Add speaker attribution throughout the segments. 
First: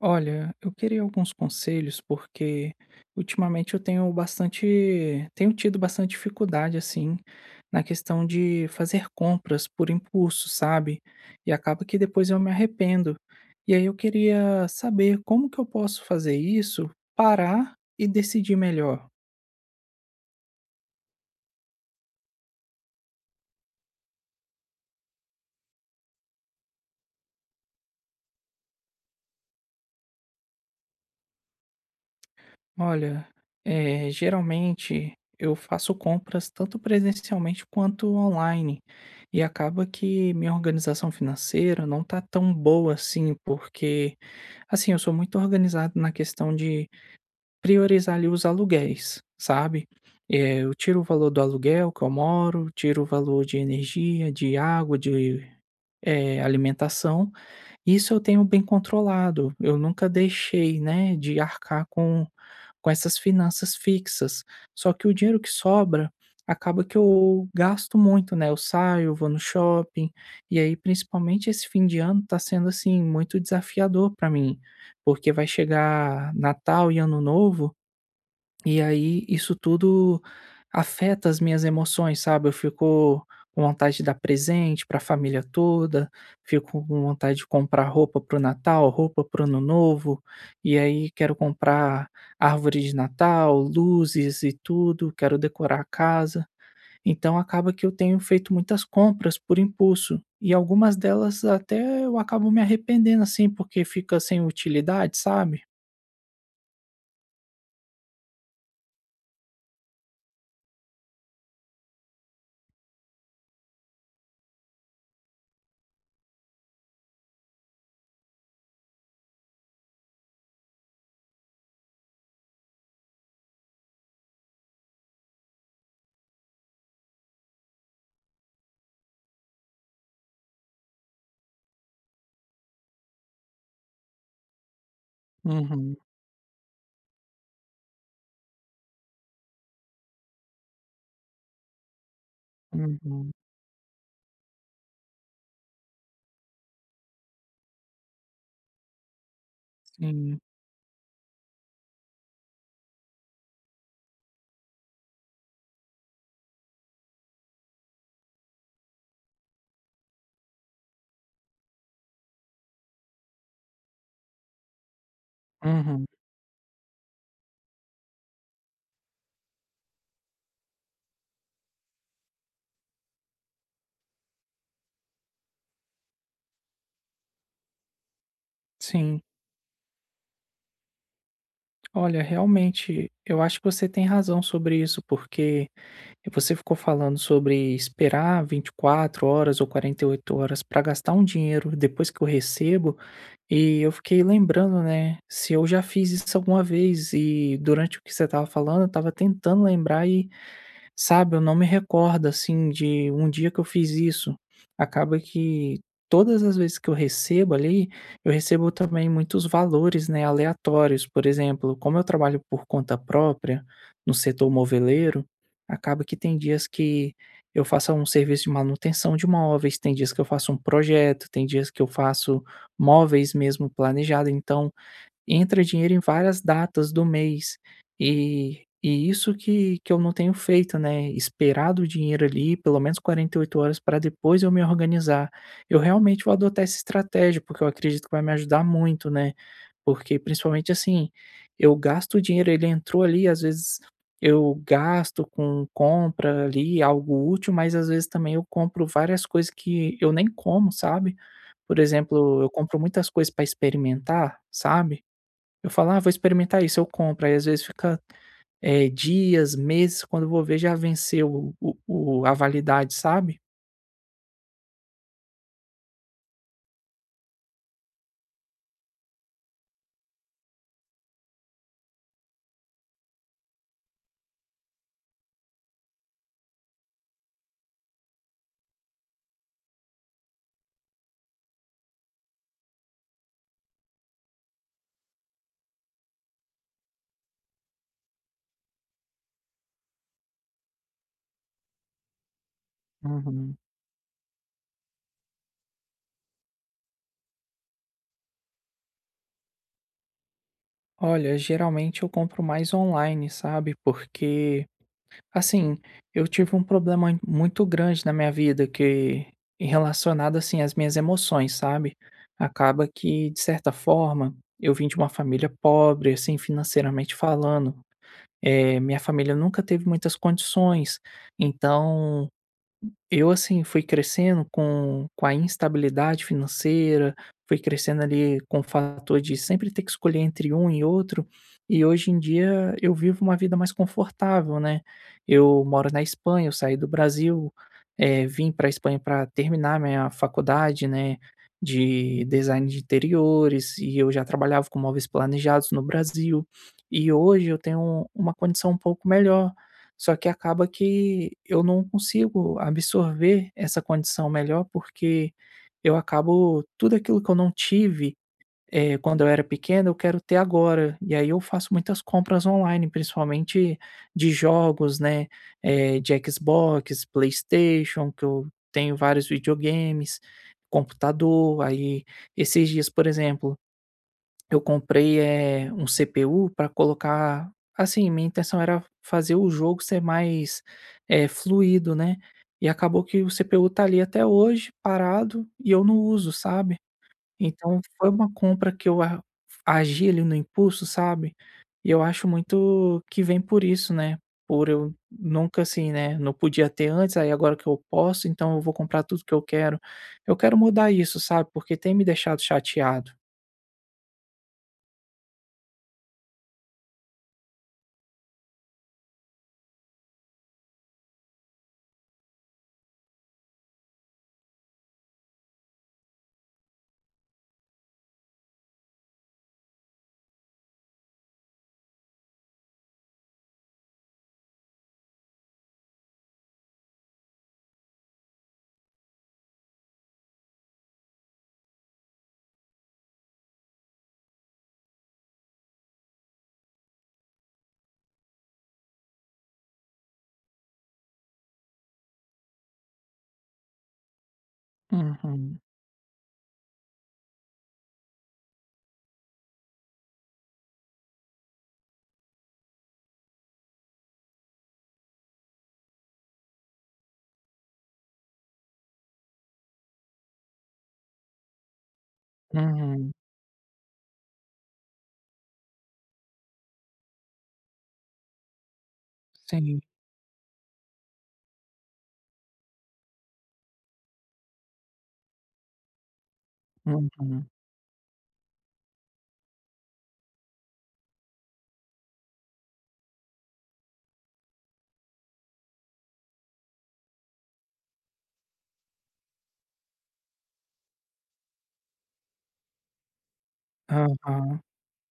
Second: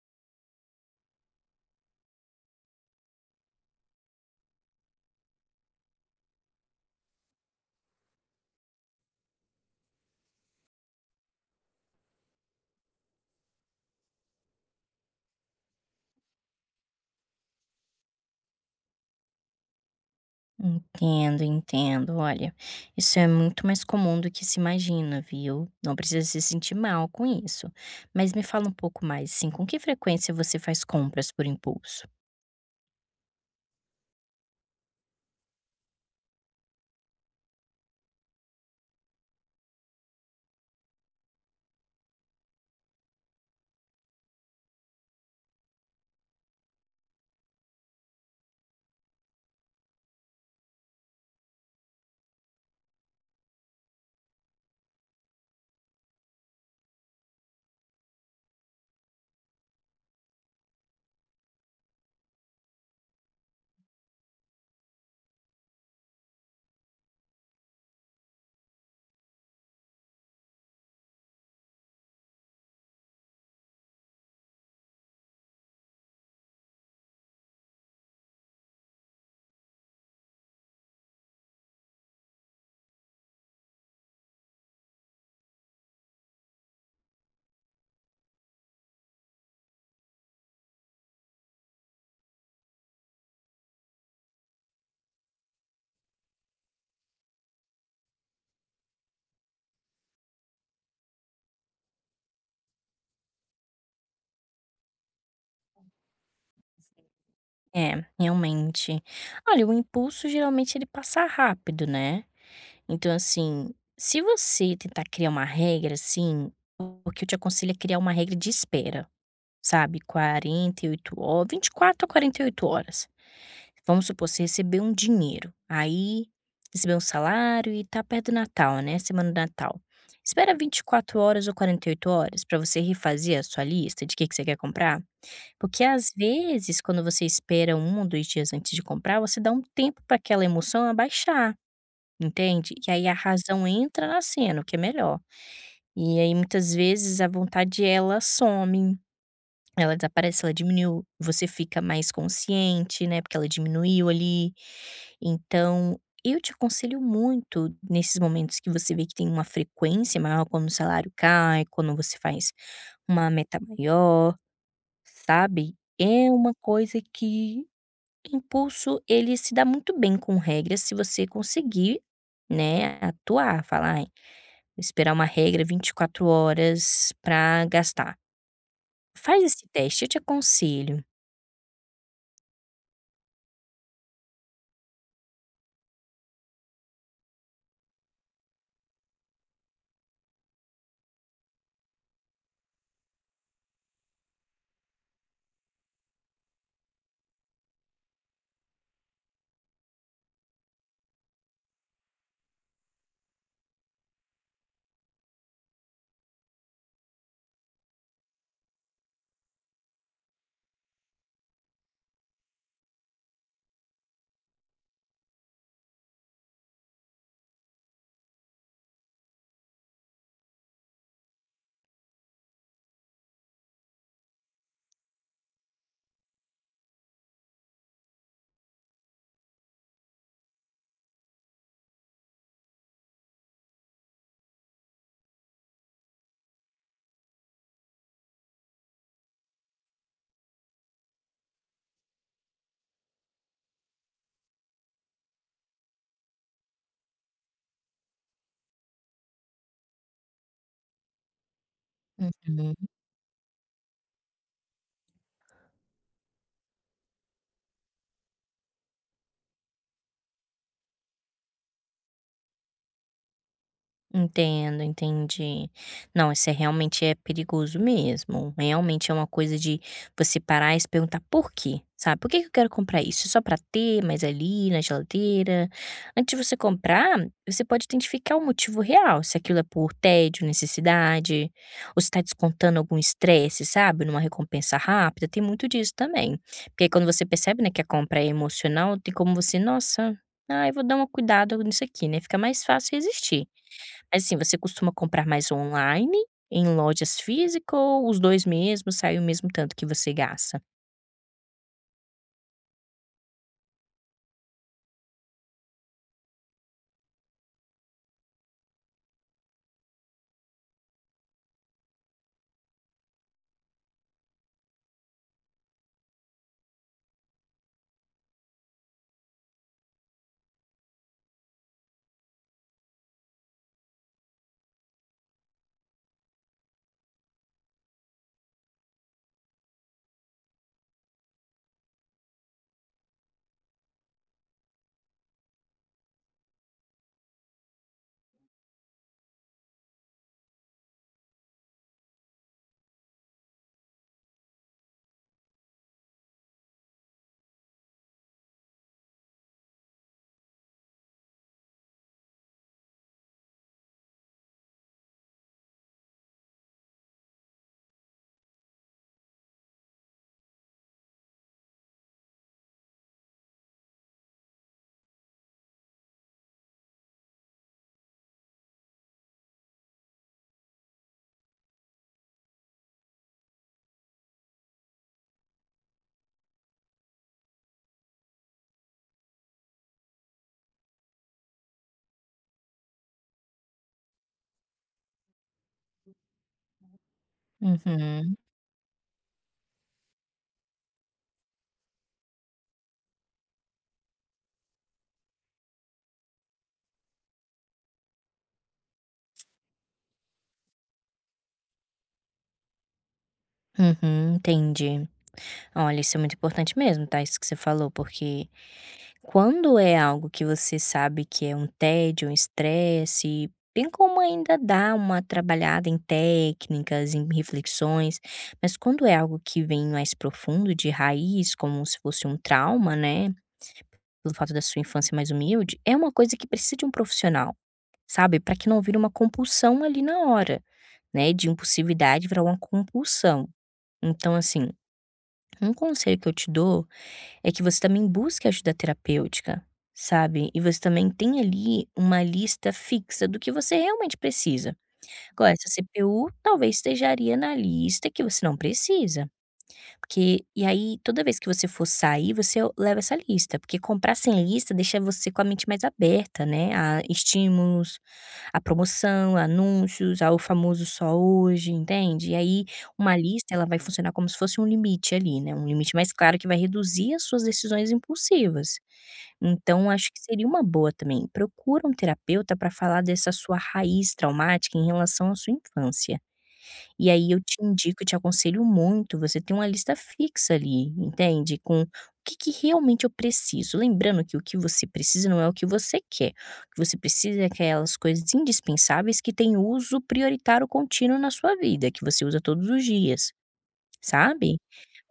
Speaker 1: Olha, eu queria alguns conselhos porque ultimamente eu tenho tido bastante dificuldade assim na questão de fazer compras por impulso, sabe? E acaba que depois eu me arrependo. E aí eu queria saber como que eu posso fazer isso, parar e decidir melhor.
Speaker 2: Entendo, entendo. Olha, isso é muito mais comum do que se imagina, viu? Não precisa se sentir mal com isso. Mas me fala um pouco mais, assim, com que frequência você faz compras por impulso?
Speaker 1: Olha, geralmente eu faço compras tanto presencialmente quanto online, e acaba que minha organização financeira não tá tão boa assim, porque, assim, eu sou muito organizado na questão de priorizar ali os aluguéis, sabe? Eu tiro o valor do aluguel que eu moro, tiro o valor de energia, de água, de alimentação, isso eu tenho bem controlado, eu nunca deixei, né, de arcar com essas finanças fixas. Só que o dinheiro que sobra, acaba que eu gasto muito, né, eu saio, vou no shopping, e aí principalmente esse fim de ano tá sendo, assim, muito desafiador para mim, porque vai chegar Natal e Ano Novo, e aí isso tudo afeta as minhas emoções, sabe? Eu fico com vontade de dar presente para a família toda, fico com vontade de comprar roupa pro Natal, roupa pro Ano Novo, e aí quero comprar árvore de Natal, luzes e tudo, quero decorar a casa. Então acaba que eu tenho feito muitas compras por impulso, e algumas delas até eu acabo me arrependendo assim, porque fica sem utilidade, sabe?
Speaker 2: É, realmente. Olha, o impulso geralmente ele passa rápido, né? Então, assim, se você tentar criar uma regra, assim, o que eu te aconselho é criar uma regra de espera, sabe? 48 horas, 24 a 48 horas. Vamos supor, você recebeu um dinheiro, aí recebeu um salário e tá perto do Natal, né, semana do Natal. Espera 24 horas ou 48 horas para você refazer a sua lista de o que que você quer comprar, porque
Speaker 1: Uhum,
Speaker 2: às vezes quando você espera um ou 2 dias antes de comprar, você dá um tempo para aquela emoção abaixar, entende? E aí a
Speaker 1: uhum,
Speaker 2: razão entra na cena, o que é melhor. E aí muitas vezes a vontade ela some. Ela
Speaker 1: sim,
Speaker 2: desaparece, ela diminuiu, você fica mais consciente, né, porque ela diminuiu ali. Então, eu te aconselho muito nesses momentos que você vê que tem uma frequência maior, quando o salário cai, quando você faz uma meta maior, sabe.
Speaker 1: uhum.
Speaker 2: É uma coisa que impulso, ele se dá muito bem com regras se você conseguir, né, atuar, falar: "Ai, vou esperar uma regra 24 horas pra gastar".
Speaker 1: Sim,
Speaker 2: Faz esse teste, eu te aconselho.
Speaker 1: olha, realmente, eu acho que você tem razão sobre isso, porque você ficou falando sobre esperar 24 horas ou 48 horas para gastar um dinheiro depois que eu recebo, e eu fiquei lembrando, né, se eu já fiz isso alguma vez, e durante o que você estava falando, eu estava tentando lembrar e sabe, eu não me recordo, assim, de um dia que eu fiz isso. Acaba que todas as vezes que eu recebo ali, eu recebo também muitos valores, né, aleatórios. Por exemplo, como eu trabalho por conta própria, no setor moveleiro, acaba que tem dias que eu faço um serviço de manutenção de móveis, tem dias que eu faço um projeto, tem dias que eu faço móveis mesmo planejado. Então, entra dinheiro em várias datas do mês. E isso que eu não tenho feito, né, esperar o dinheiro ali pelo menos 48 horas para depois eu me organizar. Eu realmente vou adotar essa estratégia, porque eu acredito que vai me ajudar muito, né, porque principalmente, assim, eu gasto o dinheiro, ele entrou ali, às vezes eu gasto com compra ali, algo útil, mas às vezes também eu compro várias coisas que eu nem como, sabe. Por exemplo, eu
Speaker 2: Uhum.
Speaker 1: compro muitas coisas para experimentar, sabe. Eu falo: "Ah, vou experimentar isso", eu compro, aí às vezes fica, dias, meses, quando eu vou ver já venceu a validade, sabe.
Speaker 2: Entendo, entendi. Não, isso é realmente é perigoso mesmo. Realmente é uma coisa de você parar e se perguntar por quê, sabe? Por que que eu quero comprar isso? Só para ter mais ali na geladeira? Antes de você comprar, você pode identificar o motivo real, se aquilo é por tédio, necessidade, ou se está descontando algum estresse, sabe? Numa recompensa rápida, tem muito disso também. Porque aí quando você percebe, né, que a compra é emocional, tem como você, nossa, ah, eu vou dar uma cuidado nisso aqui, né? Fica mais fácil resistir.
Speaker 1: Uhum.
Speaker 2: Assim, você costuma comprar mais online, em lojas físicas ou os 2 mesmo, sai o mesmo tanto que você gasta?
Speaker 1: Olha, geralmente eu compro mais online, sabe, porque, assim, eu tive um problema muito grande na minha vida que relacionado, assim, às minhas emoções, sabe. Acaba que, de certa forma, eu vim de uma família pobre, assim, financeiramente falando, minha família nunca teve muitas condições, então eu, assim, fui crescendo com a instabilidade financeira, fui crescendo ali com o fator de sempre ter que escolher entre um e outro, e hoje em dia eu vivo uma vida mais confortável, né. Eu moro na Espanha, eu saí do Brasil, vim para a Espanha para terminar minha faculdade, né, de design de interiores, e eu já trabalhava com móveis planejados no Brasil. E hoje eu tenho uma condição um pouco melhor. Só que acaba que eu não consigo absorver essa condição melhor, porque eu acabo tudo aquilo que eu não tive, quando eu era pequeno, eu quero ter agora. E aí eu faço muitas compras online, principalmente de jogos, né, de Xbox, PlayStation, que eu tenho vários videogames, computador. Aí esses dias, por exemplo eu comprei, um CPU para colocar assim, minha intenção era fazer o jogo ser mais, fluido, né, e acabou que o CPU tá ali até hoje parado e eu não uso, sabe. Então foi uma
Speaker 2: Uhum,
Speaker 1: compra que eu a agi ali no impulso, sabe. E eu acho muito que vem por isso, né, por eu nunca assim, né, não podia ter antes, aí agora que eu posso, então eu vou comprar tudo que eu quero. Eu quero mudar isso, sabe, porque tem me deixado chateado.
Speaker 2: uhum, entendi. Olha, isso é muito importante mesmo, tá, isso que você falou, porque quando é algo que você sabe que é um tédio, um estresse, tem como ainda dar uma trabalhada em técnicas, em reflexões, mas quando é algo que vem mais profundo, de raiz, como se fosse um trauma, né, pelo fato da sua infância mais humilde, é uma coisa que precisa de um profissional. Sabe, para que não vire uma compulsão ali na hora, né, de impulsividade virar uma compulsão. Então assim, um conselho que eu te dou é que você também busque ajuda terapêutica, sabe, e você também tem ali uma lista fixa do que você realmente precisa. Agora
Speaker 1: Uhum.
Speaker 2: essa CPU talvez estejaria na lista que você não precisa. Porque e aí toda vez que você for sair, você leva essa lista, porque comprar sem lista deixa você com a mente mais aberta, né, a estímulos, a promoção, a anúncios, ao famoso só hoje, entende? E aí
Speaker 1: Uhum.
Speaker 2: uma lista, ela vai funcionar como se fosse um limite ali, né, um limite mais claro que vai reduzir as suas decisões impulsivas.
Speaker 1: Sim.
Speaker 2: Então acho que seria uma boa também, procura um terapeuta para falar dessa sua raiz traumática em relação à sua infância. E aí eu
Speaker 1: Uhum.
Speaker 2: te indico e te aconselho muito você ter uma lista fixa ali, entende? Com o que que realmente eu preciso. Lembrando que o que você precisa não é o que você quer. O que você precisa é aquelas coisas indispensáveis que têm uso prioritário contínuo na sua vida, que você usa todos os dias, sabe?
Speaker 1: Aham.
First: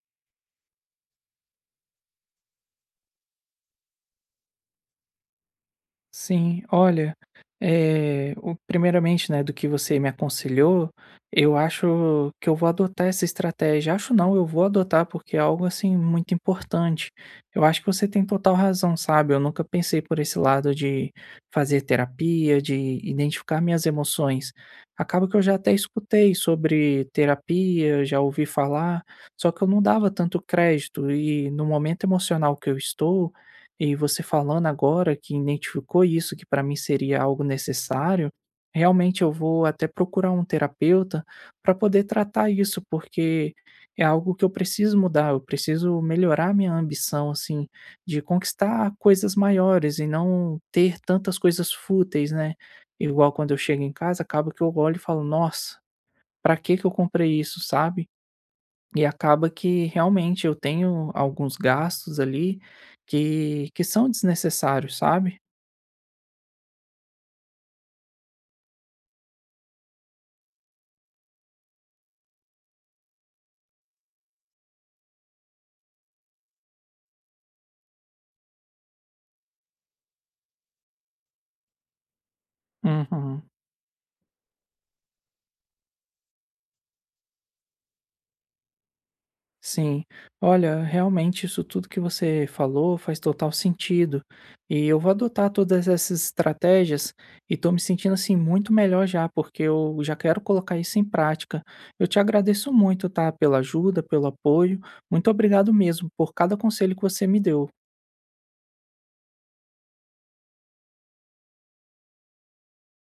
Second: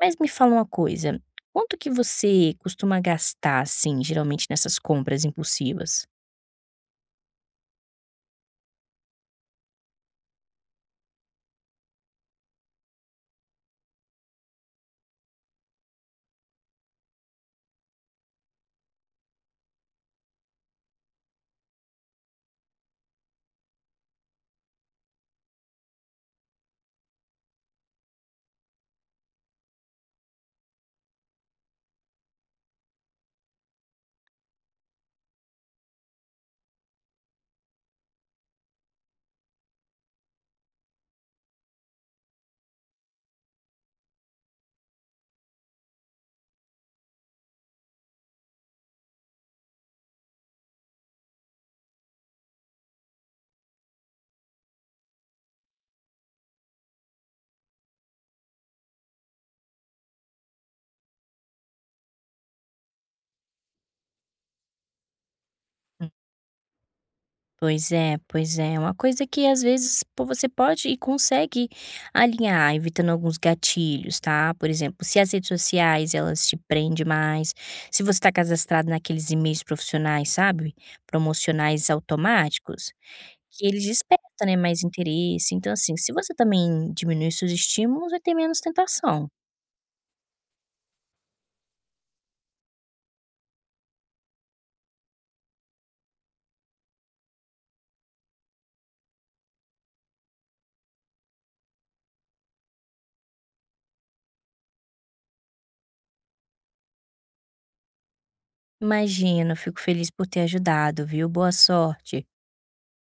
Speaker 2: Mas me fala uma coisa, quanto que você costuma gastar, assim, geralmente nessas compras impulsivas?
Speaker 1: Sim, olha, eh, o primeiramente, né, do que você me aconselhou, eu acho que eu vou adotar essa estratégia. Acho não, eu vou adotar porque é algo, assim, muito importante. Eu acho que você tem total razão, sabe, eu nunca pensei por esse lado de fazer terapia, de identificar minhas emoções. Acaba que eu já até escutei sobre terapia, já ouvi falar, só que eu não dava tanto crédito e no momento emocional que eu estou e você falando agora que identificou isso, que para mim seria algo necessário, realmente eu vou até procurar um terapeuta para poder tratar isso, porque é algo que eu preciso mudar, eu preciso melhorar minha ambição, assim, de conquistar coisas maiores e não ter tantas coisas fúteis, né? Igual quando eu chego em casa, acaba que eu olho e falo, nossa, para que que eu comprei isso, sabe? E acaba que realmente eu tenho alguns gastos ali que são desnecessários, sabe?
Speaker 2: Pois é, pois é. Uma coisa que às vezes você pode e consegue alinhar, evitando alguns gatilhos, tá? Por exemplo, se as redes sociais elas te prendem mais, se você está cadastrado naqueles e-mails profissionais, sabe? Promocionais automáticos,
Speaker 1: Uhum.
Speaker 2: que eles despertam, né, mais interesse. Então, assim, se você também diminuir seus estímulos, vai ter menos tentação.
Speaker 1: Sim. Olha, realmente isso tudo que você falou faz total sentido. E eu vou adotar todas essas estratégias e tô me sentindo assim muito melhor já, porque eu já quero colocar isso em prática. Eu te agradeço muito, tá? Pela ajuda, pelo apoio. Muito obrigado mesmo por cada conselho que você me deu.
Speaker 2: Imagina, eu fico feliz por ter ajudado, viu? Boa sorte.